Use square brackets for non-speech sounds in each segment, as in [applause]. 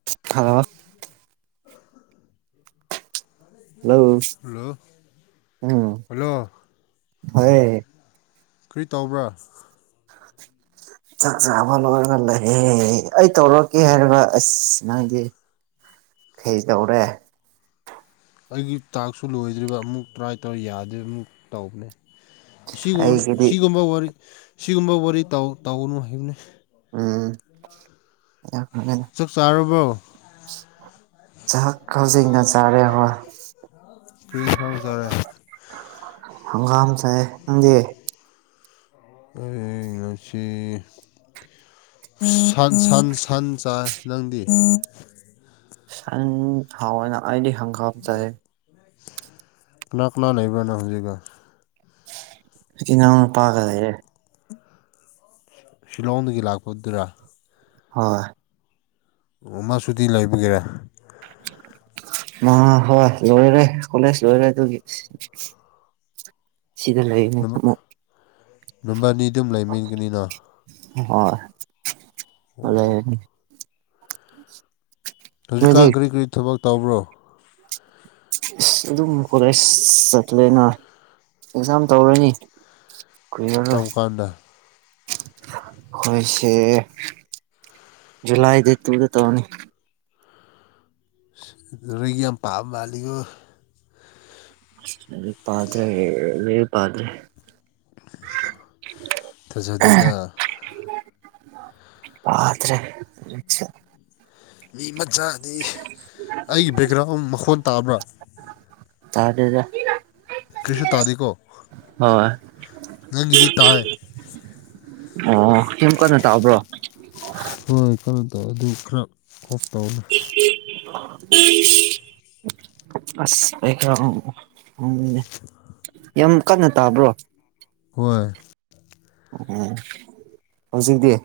[unintelligible] Hello hello ꯎꯝ [unintelligible] ꯀꯔꯤ ꯇꯧꯕ꯭ꯔꯥ [inaudible] ꯆꯥꯛ ꯆꯥꯕ ꯂꯣꯏꯔꯒ ꯂꯩꯍꯌꯦ ꯑꯩ ꯇꯧꯔꯛꯀꯦ ꯍꯥꯏꯔꯒ ꯑꯁ ꯅꯪꯒꯤ ꯀꯩꯗꯧꯔꯦ ꯑꯩꯒꯤ ꯇꯥꯛꯁꯁꯨ ꯂꯣꯏꯗ꯭ꯔꯤꯕ ꯑꯃꯨꯛ ꯇ꯭ꯔꯥꯏ ꯇꯧꯔ ꯌꯥꯗꯦ ꯑꯃꯨꯛ ꯇꯧꯕꯅꯦ [unintelligible] ꯑꯩꯒꯤꯗꯤ ꯁꯤꯒꯨꯝꯕ ꯁꯤꯒꯨꯝꯕ ꯋꯥꯔꯤ ꯇꯧꯒꯅꯨ ꯍꯥꯏꯕꯅꯤ ꯎꯝ ꯆꯥꯛ ꯆꯥꯔꯕ꯭ꯔꯣ ꯆꯥꯛ ꯍꯧꯖꯤꯛꯅ ꯆꯥꯔꯦ [unintelligible] ꯀꯔꯤ ꯏꯟꯁꯥꯡ ꯆꯥꯔꯦ ꯍꯪꯒꯥꯝ ꯆꯥꯏꯌꯦ ꯅꯪꯗꯤ ꯑꯗꯨ ꯉꯁꯤ ꯁꯟ ꯁꯟ ꯁꯟ ꯆꯥꯏ ꯅꯪꯗꯤ ꯁꯥꯟ ꯍꯋꯥꯅꯥ ꯑꯩꯗꯤ ꯍꯪꯒꯥꯝ ꯆꯥꯏ ꯀꯅꯥ ꯀꯅꯥ ꯂꯩꯕꯅꯣ ꯍꯧꯖꯤꯛꯅ ꯏꯅꯥꯎ ꯅꯨꯄꯥ ꯂꯩꯌꯦ ꯁꯤꯂꯣꯡꯗꯒꯤ ꯂꯥꯛꯄꯗꯨꯔ ꯍꯣꯏ ꯃꯁꯨꯇꯤ ꯂꯩꯕꯒꯤꯔꯥ ꯃ ꯍꯣꯏ ꯂꯣꯏꯔꯦ ꯀꯣꯂꯦꯖ ꯂꯣꯏꯔꯦ ꯗꯨꯒꯤ [unintelligible] ꯁꯤꯗ ꯂꯩꯔꯤꯅꯦ ꯑꯃꯨꯛ ꯅꯨꯕꯥꯏꯅꯤ ꯑꯗꯨꯝ ꯂꯩꯃꯤꯟꯒꯅꯤꯅꯣ ꯍꯣꯏ [unintelligible] ꯍꯟꯂꯛꯑꯦ ꯅꯣꯏꯗꯤ ꯍꯧꯖꯤꯛꯀꯥꯟ ꯀꯔꯤ ꯀꯔꯤ ꯊꯕꯛ ꯇꯧꯕ꯭ꯔꯣ ꯏꯁ ꯑꯗꯨꯝ ꯀꯣꯂꯦꯖ ꯆꯠꯂꯦꯅ ꯑꯦꯛꯖꯥꯝ ꯇꯧꯔꯅꯤ ꯀꯨꯏꯔꯥꯔꯣꯏ ꯀꯔꯝ ꯀꯥꯟꯗ ꯍꯣꯏꯁꯦ ꯖꯨꯂꯥꯏꯗ ꯗꯦꯗ ꯇꯨꯗ ꯇꯧꯔꯅꯤ ꯂꯥꯏꯔꯤꯛ ꯌꯥꯝ ꯄꯥꯕ ꯃꯥꯜꯂꯤꯉꯣ ꯑꯗꯨ ꯄꯥꯇ꯭ꯔꯦ ꯂꯩꯔꯤꯛ ꯄꯥꯗ꯭ꯔꯦ ꯊꯥꯖꯗꯦꯗ ꯄꯥꯇ꯭ꯔꯦ ꯃꯤ ꯃꯆꯥꯗꯤ ꯑꯩꯒꯤ ꯕꯦꯛꯒ꯭ꯔꯥꯎꯟ ꯃꯈꯣꯟ ꯇꯥꯕ꯭ꯔꯥ ꯇꯥꯗꯦꯗ ꯀ꯭ꯔꯤꯁꯨ ꯇꯥꯗꯦꯀꯣ ꯍꯣꯏ ꯅꯪꯒꯤꯗꯤ ꯇꯥꯏ ꯑꯣ ꯁꯦꯝꯨꯝ ꯀꯟꯅ ꯇꯥꯕ꯭ꯔꯣ ꯍꯣꯏ ꯀꯩꯅꯣ ꯇꯧꯋꯦ ꯑꯗꯨ ꯈꯔ ꯑꯣꯞ ꯇꯧꯅ ꯎꯝ ꯑꯁ ꯑꯩ ꯈꯔꯅꯦ ꯌꯥꯝ ꯀꯟꯅ ꯇꯥꯕ꯭ꯔꯣ ꯍꯣꯏ ꯎꯝ ꯍꯧꯖꯤꯗꯤꯦ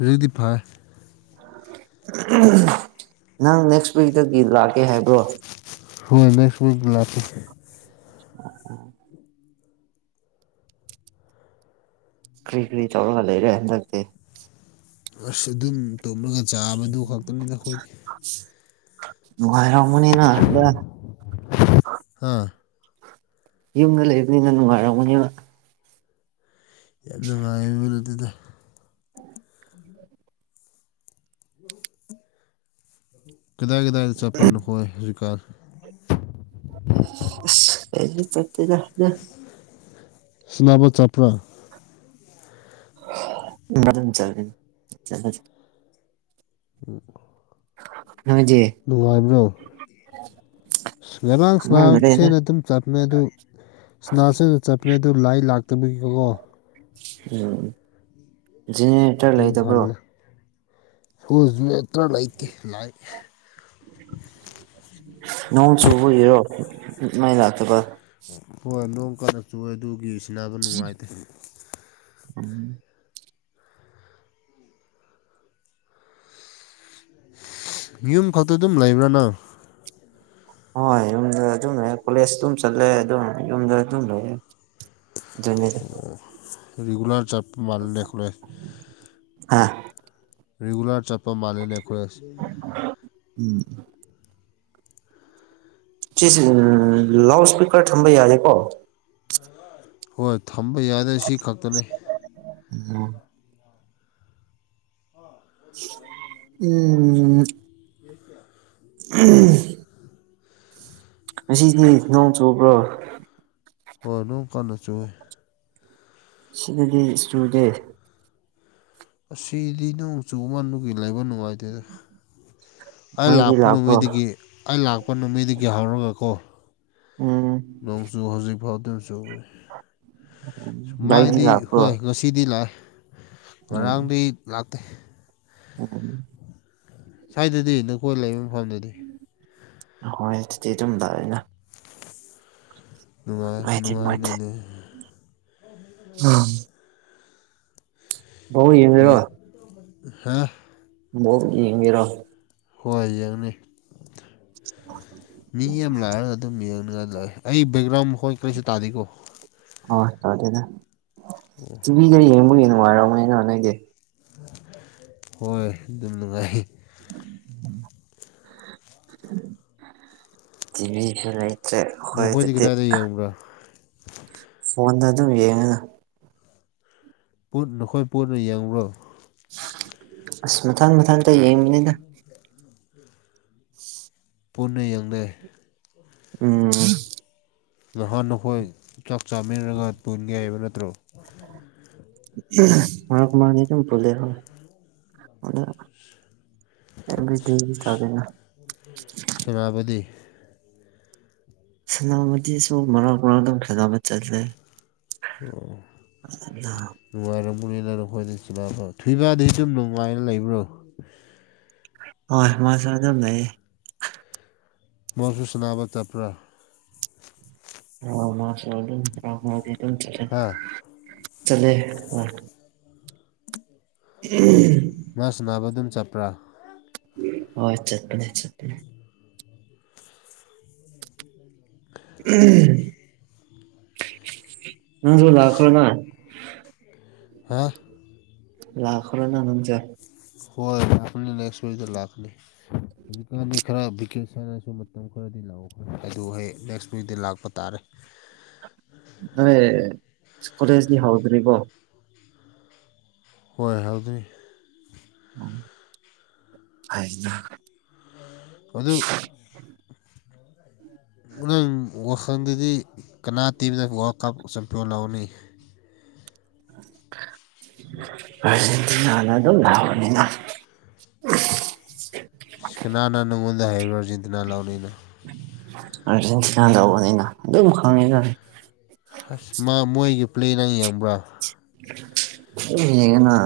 ꯔꯦꯗꯤꯐꯥꯏ ꯅꯪ ꯅꯦꯛꯁ ꯋꯤꯛꯇꯒꯤ ꯂꯥꯛꯀꯦ ꯍꯥꯏꯕ꯭ꯔꯣ ꯍꯣꯏ ꯃ ꯁꯒꯂꯥꯁ ꯑ ꯀ꯭ꯔꯤ ꯀ꯭ꯔꯤ ꯇꯧꯔꯒ ꯂꯩꯔꯦ ꯍꯟꯗꯛꯇꯤ ꯑꯁ ꯑꯗꯨꯝ ꯇꯨꯝꯂꯒ ꯆꯥꯕꯗꯨ ꯈꯛꯇꯅꯤꯗ ꯑꯩꯈꯣꯏꯗꯤ ꯉꯔ ꯋꯥꯃꯅꯤꯅꯗ ꯍꯥꯥ ꯌꯨꯝꯗ ꯂꯩꯕꯅꯤꯅ ꯅꯨꯡꯉꯥꯏꯔꯝꯒꯅꯦꯕ ꯌꯥꯝ ꯅꯨꯡꯉꯥꯏꯌꯦ ꯃꯤꯍꯨꯜ ꯑꯗꯨꯗ ꯀꯗꯥ ꯀꯗꯥ ꯆꯄꯔꯅ ꯍꯣꯏ ꯁ꯭ꯀꯥ ꯀ ꯆꯠꯇꯗꯗ ꯁꯅꯥꯕ ꯆꯥꯞꯄ꯭ꯔꯥ ꯃꯔ ꯆ ꯎꯝ ꯍꯖꯤ ꯅꯨꯡꯉꯥꯏꯕ꯭ꯔꯣ ꯈꯪꯉꯝꯃꯔꯣꯏꯗ ꯂꯩꯔꯥꯡꯁꯅꯥꯁꯦꯅ ꯑꯗꯨꯝ ꯆꯠꯃꯦ ꯑꯗꯨ ꯁꯅꯥꯁꯤꯡꯅ ꯆꯠꯄꯅꯦ ꯑꯗꯨ ꯂꯥꯏ ꯂꯥꯛꯇꯕꯒꯤꯀꯣ ꯎꯝ ꯖꯦꯅꯦꯔꯦꯇꯔ ꯑꯗꯨꯝ ꯂꯩꯇꯕ꯭ꯔꯣ ꯍꯅꯂ ꯁꯣꯜꯁꯨ ꯅꯠꯇ꯭ꯔꯥ ꯂꯩꯇꯦ ꯂ ꯉ ꯆꯨꯕꯔꯣ ꯃꯥꯏ ꯂꯥꯛꯇ ꯀ ꯍꯣꯏ ꯅꯣꯡ ꯀꯟꯅ ꯆꯨꯦ ꯑꯗꯨꯒꯤ ꯁꯤꯕ ꯅꯨꯡꯉꯥꯏꯇꯦ ꯎꯝ ꯌꯨꯝ ꯈꯛꯇ ꯑꯗꯨꯝ ꯂꯩꯕ꯭ꯔꯥꯅꯣ ꯍꯣꯏ ꯌꯨꯝꯗ ꯑꯗꯨꯝ ꯂꯩꯦ ꯀꯣꯂꯦꯖ ꯑꯗꯨꯝ ꯆꯠꯂꯦ ꯑꯗꯨꯝ ꯌꯨꯝꯗ ꯑꯗꯨꯝ ꯂꯩꯦ ꯑꯗꯨꯅꯦ ꯔꯔꯤꯒꯨꯂꯔ ꯆꯞ ꯃꯜꯗꯦꯈꯂꯦ ꯑꯥ ꯔꯤꯒꯨꯂꯔ ꯆꯠꯄ ꯃꯥꯜꯂꯦꯅꯦ ꯑꯩꯈꯣꯏ ꯎꯝ ꯆꯁ ꯎ ꯂꯥꯎꯗ ꯏꯁꯄꯤꯀꯔ ꯊꯝꯝꯕꯩ ꯍꯥꯂꯦꯀꯣ ꯍꯣꯏ ꯊꯝꯕ ꯌꯥꯗꯦ ꯁꯤ ꯈꯛꯇꯅꯤ ꯎꯝ ꯎꯝ ꯑ ꯉꯁꯤꯅꯤꯅꯥꯎ ꯆꯕ꯭ꯔꯣ ꯍꯣꯏ ꯅꯣꯡ ꯀꯥꯟꯟꯅ ꯆꯨꯋꯦ ꯁꯤꯗꯗꯤ ꯏꯁꯇꯨꯗꯦ ꯑꯁꯤꯗꯤ ꯅꯣꯡꯆꯨ ꯃꯥꯒꯤ ꯂꯩꯕ ꯅꯨꯡꯉꯥꯏꯇꯦꯗ ꯑꯩ ꯃꯩꯗꯤ ꯂꯥꯛꯄ ꯂꯥꯛꯄ꯭ꯔꯣ ꯅꯨꯃꯩꯗꯒꯤ ꯑꯩ ꯂꯥꯛꯄ ꯅꯃꯩꯗꯒꯤ ꯍꯧꯔꯒꯀꯣ ꯎꯝ ꯅꯣꯡꯖꯨ ꯍꯧꯖꯤꯛ ꯐꯥꯎꯗꯤꯝ ꯆꯨꯦ ꯂꯥꯏꯗꯤ ꯃꯥꯏꯗꯤ ꯂꯥꯛꯄ꯭ꯔꯣ ꯍꯣꯏ ꯉꯁꯤ ꯁꯤꯗꯤ ꯂꯥꯛꯑꯦ ꯉꯔꯥꯡꯗꯤ ꯂꯥꯛꯇꯦ ꯑ ꯁ꯭ꯋꯥꯏꯗꯗꯤ ꯅꯈꯣꯏ ꯂꯩꯕ ꯃꯐꯝꯗꯨꯗꯤ ꯍꯣꯏ ꯑꯗꯨꯗꯤ ꯑꯗꯨꯝꯝꯕ ꯑꯣꯏꯅ ꯅꯨꯡꯉꯥꯏ ꯍꯥꯏ ꯃꯥꯦ ꯑ ꯅꯨꯡꯉꯥꯏꯅ ꯂꯩ ꯕ ꯌꯦꯡꯉꯔꯣ ꯍꯥꯥ ꯃꯣꯔꯣ ꯍꯏꯖꯡꯅꯤ ꯎ ꯃꯤ ꯑꯃ ꯂꯥꯛꯑꯒ ꯑꯗꯨꯝ ꯌꯦꯡꯉꯒ ꯂꯥꯛꯑ ꯑꯩ ꯕꯦꯛꯒ꯭ꯔꯥꯎꯟ ꯍꯣꯏ ꯀꯔꯤꯁꯨ ꯇꯥꯗꯦꯀꯣ ꯍ ꯇꯗꯦꯗ ꯑ ꯇꯤꯚꯤꯗ ꯌꯦꯡꯕꯒꯤ ꯅꯨꯡꯉꯥꯏꯔꯔꯕꯅꯦꯅ ꯍꯣꯠꯅꯩꯦ ꯍꯣꯏ ꯑꯗꯨꯝ ꯅꯨꯡꯉꯥꯏ ꯇꯤꯚ ꯐ ꯂꯩꯥꯏ ꯅꯠꯇ꯭ꯔꯦ ꯍꯣꯏ ꯅꯈꯣꯏꯗꯤ ꯑꯗꯨꯗꯤ ꯀꯗꯥꯏꯗ ꯌꯦꯡꯕ꯭ꯔꯥ ꯐꯣꯟꯗ ꯑꯗꯨꯝ ꯌꯦꯡꯉꯅ ꯠ ꯅꯈꯣꯏ ꯄꯨꯠꯟꯅ ꯌꯦꯡꯂꯨꯔꯣ ꯑꯁ ꯃꯊꯪ ꯃꯊꯪ ꯣꯟ [inaudible] ꯄꯨꯟꯅ ꯌꯦꯡꯅꯩ ꯎꯝ ꯅꯍꯥꯟ ꯑꯩꯈꯣꯏ ꯆꯥꯛ ꯆꯥꯃꯤꯟꯅꯔꯒ ꯄꯨꯣꯏꯟꯒꯦꯏꯑꯕ ꯅꯠꯇ꯭ꯔꯣ ꯃꯥꯔ ꯀꯨ ꯃꯥꯥꯡꯅꯤꯇꯝ ꯐꯂꯦ ꯍꯣ ꯑꯦꯕꯤꯕꯤ ꯇꯗꯅ ꯁꯅꯥꯕꯗꯤ ꯁꯥꯟꯅꯕꯗꯤꯁꯨ ꯃꯔꯛ ꯃꯔꯥꯡ ꯑꯗꯨ ꯈꯦꯅꯕ ꯆꯠꯂꯦ ꯑꯗ ꯅꯨꯡꯉꯥꯏꯔꯝꯃꯅꯤꯅ ꯅꯈꯣꯏꯗ ꯆꯤꯜꯄ ꯊꯣꯏꯕꯗꯨ ꯁꯨꯝ ꯅꯨꯡꯉꯥꯏꯅ ꯂꯩꯕ꯭ꯔꯣ [inaudible] ꯍꯣꯏ ꯃꯥꯁ ꯑꯗꯨꯝ ꯂꯩꯌꯦ ꯃꯐꯨꯁ ꯅꯥꯕ ꯆꯠꯄ꯭ꯔꯥ ꯑꯥꯎ ꯃꯥ ꯁꯣ ꯑꯗꯨꯝꯃ ꯃꯥ ꯑꯗꯨꯝ ꯆ ꯍꯥ ꯆꯂꯦ ꯎꯝ ꯃꯥꯁꯨ ꯅꯥꯕ ꯑꯗꯨꯝ ꯆꯠꯄ꯭ꯔꯥ ꯍꯣꯏꯠ ꯆꯠꯄꯅꯦ ꯆꯠꯄꯅꯤ ꯅꯪꯁꯨꯣ ꯂꯥꯛꯈ꯭ꯔꯅꯥ ꯍꯥꯥ ꯂꯈꯣꯔ ꯂꯅꯅꯝꯆꯥ ꯍꯣꯏ ꯂꯥꯛꯀꯅꯤ ꯅꯦꯛꯁ ꯋꯤꯛꯇ ꯂꯥꯛꯀꯅꯤ꯫ ꯍꯧꯖꯤꯛꯀꯥꯟꯗꯤ ꯈꯔ ꯚꯀꯦꯁꯅꯁꯨ ꯃꯇꯝ ꯈꯔꯗꯤ ꯂꯑꯣ꯫ ꯑꯗꯨ ꯍꯦꯛ ꯅꯦꯛꯁ ꯋꯤꯛꯗ ꯂꯥꯛꯄ ꯇꯥꯔꯦ꯫ ꯅꯦ ꯀꯣꯂꯦꯖꯗꯤ ꯍꯧꯗ꯭ꯔꯤꯕꯣ꯫ ꯍꯣꯏ ꯍꯧꯗꯔꯤ꯫ ꯎꯝ ꯍꯥꯏꯅ꯫ ꯑꯗꯨ ꯅꯪ ꯋꯥꯈꯜꯗꯗꯤ꯫ ꯀꯅꯥꯇꯤꯝꯅ ꯋꯥꯛ ꯀꯥꯞ ꯆꯝꯄꯌꯣ ꯂꯧꯎꯅꯤ꯫ ꯑꯔꯖꯦꯟꯇꯅꯥ ꯑꯗꯨꯝ ꯂꯧꯅꯤꯅ꯫ ꯁꯤ ꯀꯅꯥꯅ ꯅꯪꯉꯣꯟꯗ ꯍꯩꯕ꯭ꯔꯣ ꯑꯔꯖꯦꯟꯇꯤꯟꯇ ꯂꯧꯅꯤꯅ꯫ ꯑꯔꯖꯦꯟꯇꯤꯅ ꯂꯧꯒꯅꯤꯅ ꯑꯗꯨꯝ ꯈꯪꯉꯤꯅ꯫ ꯑꯁ ꯃꯥ ꯃꯣꯏꯒꯤ ꯄ꯭ꯂꯦ ꯅꯪ ꯌꯦꯡꯕ꯭ꯔꯥ꯫ ꯑꯗꯨꯝ ꯌꯦꯉꯅꯥ꯫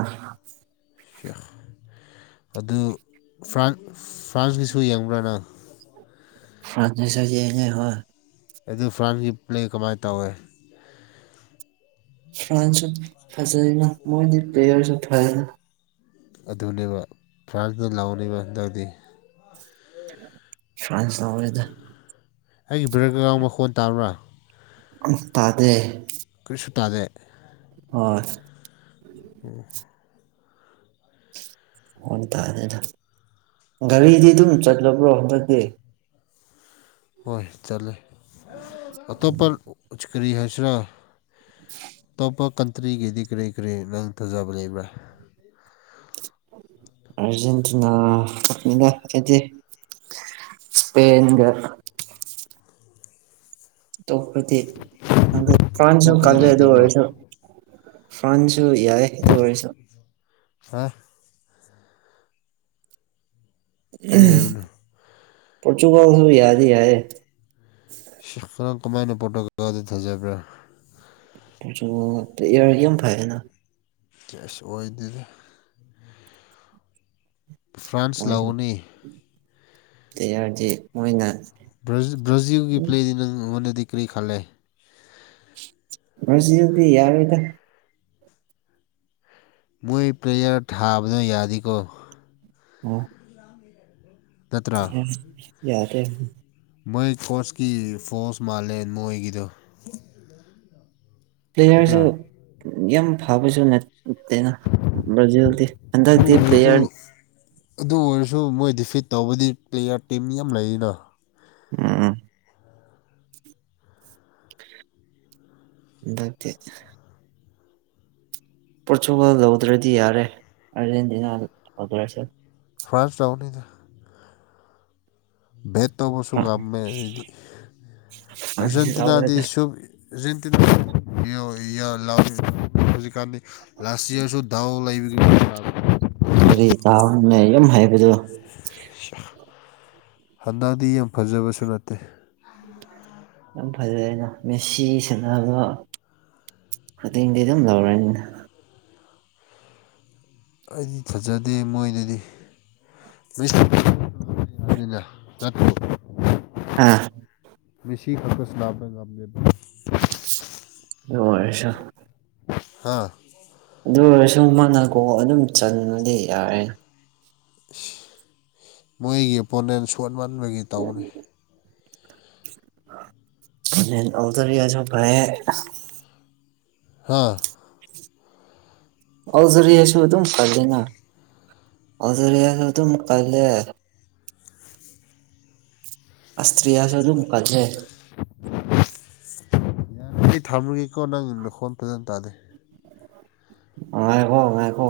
ꯑꯗꯨ ꯐ꯭ꯔꯥꯟ ꯐ꯭ꯔꯥꯟꯁꯀꯤꯁꯨ ꯌꯦꯡꯕ꯭ꯔꯥ ꯅꯪ꯫ ꯐ꯭ꯔꯥꯟꯁꯒꯤꯁꯨ ꯌꯦꯡꯏ ꯍꯣꯏ꯫ ꯑꯗꯨ ꯐ꯭ꯔꯥꯟꯒꯤ ꯄ꯭ꯂꯦ ꯀꯃꯥꯏꯅ ꯇꯧꯋꯦ꯫ ꯐ꯭ꯔꯥꯟꯁꯨ ꯐꯖꯩꯅ ꯃꯣꯏꯗꯤ ꯄ꯭ꯂꯦꯌꯔꯁꯨ ꯐꯖꯅ꯫ ꯑꯗꯨꯅꯦꯕ ꯐ꯭ꯔꯥꯟꯁꯅ ꯂꯧꯎꯅꯦꯕ ꯍꯟꯗꯛꯗꯤ꯫ ꯐ꯭ꯔꯥꯟꯁ ꯂꯧꯔꯣꯏꯗ ꯫ ꯑꯩꯒꯤ ꯕ꯭ꯔꯦꯒꯔꯣꯟ ꯃꯈꯣꯟ ꯇꯥꯕ꯭ꯔꯥ꯫ ꯇꯥꯗꯦ꯫ ꯀꯔꯤꯁꯨ ꯇꯥꯗꯦ꯫ ꯍꯣꯏ꯫ ꯎꯝ꯫ ꯑꯣ ꯇꯥꯗꯦꯗ ꯒꯥꯔꯤꯗꯤ ꯑꯗꯨꯝ ꯆꯠꯂꯕ꯭ꯔꯣ ꯍꯟꯗꯛꯇꯤ꯫ ꯍꯣꯏ ꯆꯠꯂꯦ ꯑꯇꯣꯞꯄ ꯀꯔꯤ ꯍꯥꯏꯁꯤꯔꯥ꯫ ꯑꯇꯣꯞꯄ ꯀꯟꯇ꯭ꯔꯤꯒꯤꯗꯤ ꯀꯔꯤ ꯀꯔꯤ ꯅꯪ ꯊꯖꯕ ꯂꯩꯕ꯭ꯔꯥ꯫ ꯑꯔꯖꯦꯟꯇꯤꯅꯥꯅꯤꯅ ꯑꯩꯗꯤ꯫ ꯁꯄꯦꯟꯒ꯫ ꯑꯇꯣꯞꯄꯗꯤ ꯐ꯭ꯔꯥꯟꯁꯨ ꯑꯇꯣꯞꯄꯗꯤ ꯀꯂꯦ ꯑꯗꯨ ꯂꯩꯇꯕ꯭ꯔꯣ ꯑꯣꯏꯔꯁꯨ꯫ ꯐ꯭ꯔꯥꯟꯁꯨ ꯌꯥꯏ ꯑꯗꯨ ꯑꯣꯏꯔꯁꯨ꯫ ꯍꯥ꯫ ꯀꯔꯤ ꯍꯥꯏꯕꯅꯣ ꯄꯣꯔꯇꯨꯒꯜꯁꯨ ꯌꯥꯗꯤ ꯌꯥꯌꯦ꯫ ꯁꯤꯔ ꯀꯥꯃꯥꯏꯅ ꯄꯣꯔꯇꯨꯒꯜꯗ ꯊꯖꯕ꯭ꯔꯥ꯫ ꯑꯗꯨ ꯑꯦꯔꯒꯤꯝ ꯐꯥꯏꯅ ꯑꯁ ꯑꯣꯏꯗꯦꯗ꯫ ꯐ꯭ꯔꯥꯟꯁ ꯂꯧꯒꯅꯤ ꯇꯌꯥꯔꯗꯤ ꯃꯣꯏꯅꯥ꯫ ꯕ꯭ꯔꯖꯤꯜ ꯕ꯭ꯔꯥꯖꯤꯜꯒꯤ ꯄ꯭ꯂꯦꯗꯤ ꯅꯪꯉꯣꯟꯗꯗꯤ ꯀꯔꯤ ꯈꯥꯜꯂꯦ꯫ ꯕ꯭ꯔꯖꯤꯜꯗꯤ ꯌꯥꯔꯣꯏꯗ꯫ ꯃꯣꯏ ꯄ꯭ꯂꯦꯌꯔ ꯊꯥꯕꯗꯣ ꯌꯥꯗꯤꯀꯣ꯫ ꯑꯣ꯫ ꯅꯠꯇ꯭ꯔꯥ ꯌꯦꯁ ꯌꯥꯗꯦ꯫ ꯃꯣꯏ ꯀꯣꯁꯀꯤ ꯐꯣꯁ ꯃꯥꯜꯂꯦ ꯃꯣꯏꯒꯤꯗꯣ꯫ ꯄ꯭ꯂꯦꯌꯔꯁꯨ ꯅꯠꯇ꯭ꯔꯥ ꯌꯥꯝ ꯐꯕꯁꯨ ꯅꯥꯠ ꯑꯨꯞꯇꯦꯅꯥ ꯕ꯭ꯔꯖꯤꯜꯗꯤ ꯑꯗꯨ ꯍꯟꯗꯛꯗꯤ ꯑꯣꯏꯔꯁꯨ ꯄ꯭ꯂꯦꯌꯔ꯫ ꯑꯗꯨ ꯑꯣꯏꯔꯁꯨ ꯃꯣꯏ ꯗꯤꯐꯤꯠ ꯇꯧꯕꯗꯤ ꯄ꯭ꯂꯦꯌꯥꯔ ꯇꯤꯝ ꯌꯥꯝ ꯂꯩꯔꯤꯅ꯫ ꯎꯝ ꯍꯟꯗꯛꯇꯤ ꯄꯣꯔꯇꯨꯒꯥꯜ ꯂꯧꯗ꯭ꯔꯗꯤ ꯌꯥꯔꯦ ꯑꯥꯔꯖꯦꯟꯇꯤꯅꯥ ꯂꯧꯗ꯭ꯔꯁꯨ꯫ ꯐ꯭ꯔꯥꯟꯁ ꯂꯧꯅꯤꯗ ꯕꯦꯠ ꯇꯧꯕꯁꯨ ꯉꯝꯃꯦ ꯑꯗꯨꯗꯤ ꯐ꯭ꯔꯥꯟꯁ ꯑꯥꯔꯖꯦꯟꯇꯤꯅꯥꯗꯤ ꯂꯧꯔꯒ ꯁꯨꯛ [unintelligible] ꯂꯥꯁ ꯏꯌꯔꯁꯨ ꯗꯥꯎ ꯂꯩꯕꯒꯤ [unintelligible] ꯀꯔꯤ ꯆꯗꯥꯎꯅꯣꯅꯦ ꯌꯥꯝ ꯍꯩꯕꯗꯨ ꯍꯟꯗꯛꯗꯤ ꯌꯥꯝ ꯐꯖꯕꯁꯨ ꯅꯠꯇꯦ꯫ ꯌꯥꯝ ꯐꯖꯩꯅ ꯃꯦꯁꯤ ꯁꯥꯟꯅꯕ ꯈꯨꯗꯤꯡꯗꯤ ꯑꯗꯨꯝ ꯂꯧꯔꯅꯤꯅ꯫ ꯑꯩꯗꯤ ꯐꯖꯗꯦ ꯃꯣꯏꯗꯗꯤ [unintelligible] ꯑꯥ ꯃꯦꯁꯤ ꯈꯛꯇ ꯁꯅꯥꯕ ꯉꯝꯗꯦ꯫ [unintelligible] ꯍꯥꯥ ꯑꯗꯨ ꯑꯣꯏꯔꯁꯨ ꯃꯥꯅ ꯒꯣꯜ ꯑꯗꯨꯝ ꯆꯟꯂꯗꯤ ꯌꯥꯔꯦ꯫ ꯃꯣꯏꯒꯤ ꯑꯣꯄꯣꯅꯦꯟ ꯁꯣꯠ ꯃꯟꯕꯒꯤ ꯇꯧꯕꯅꯤ꯫ [unintelligible] ꯍꯥꯥ ꯑꯜꯖꯔꯤꯌꯥꯁꯨ ꯑꯗꯨꯝ ꯀꯜꯂꯦꯅ ꯑꯜꯖꯔꯤꯌꯥ ꯁꯨ ꯑꯗꯨꯝ ꯀꯜꯂꯦ꯫ ꯑꯁꯇ꯭ꯔꯤꯌꯥꯁꯨ ꯑꯗꯨꯝ ꯀꯜꯂꯦ꯫ ꯊꯝꯃꯨꯒꯦꯀꯣ ꯅꯪ ꯅꯈꯣꯟ ꯐꯖꯅ ꯇꯥꯗꯦ꯫ ꯑꯉꯥꯏꯈꯣ ꯉꯥꯏꯈꯣ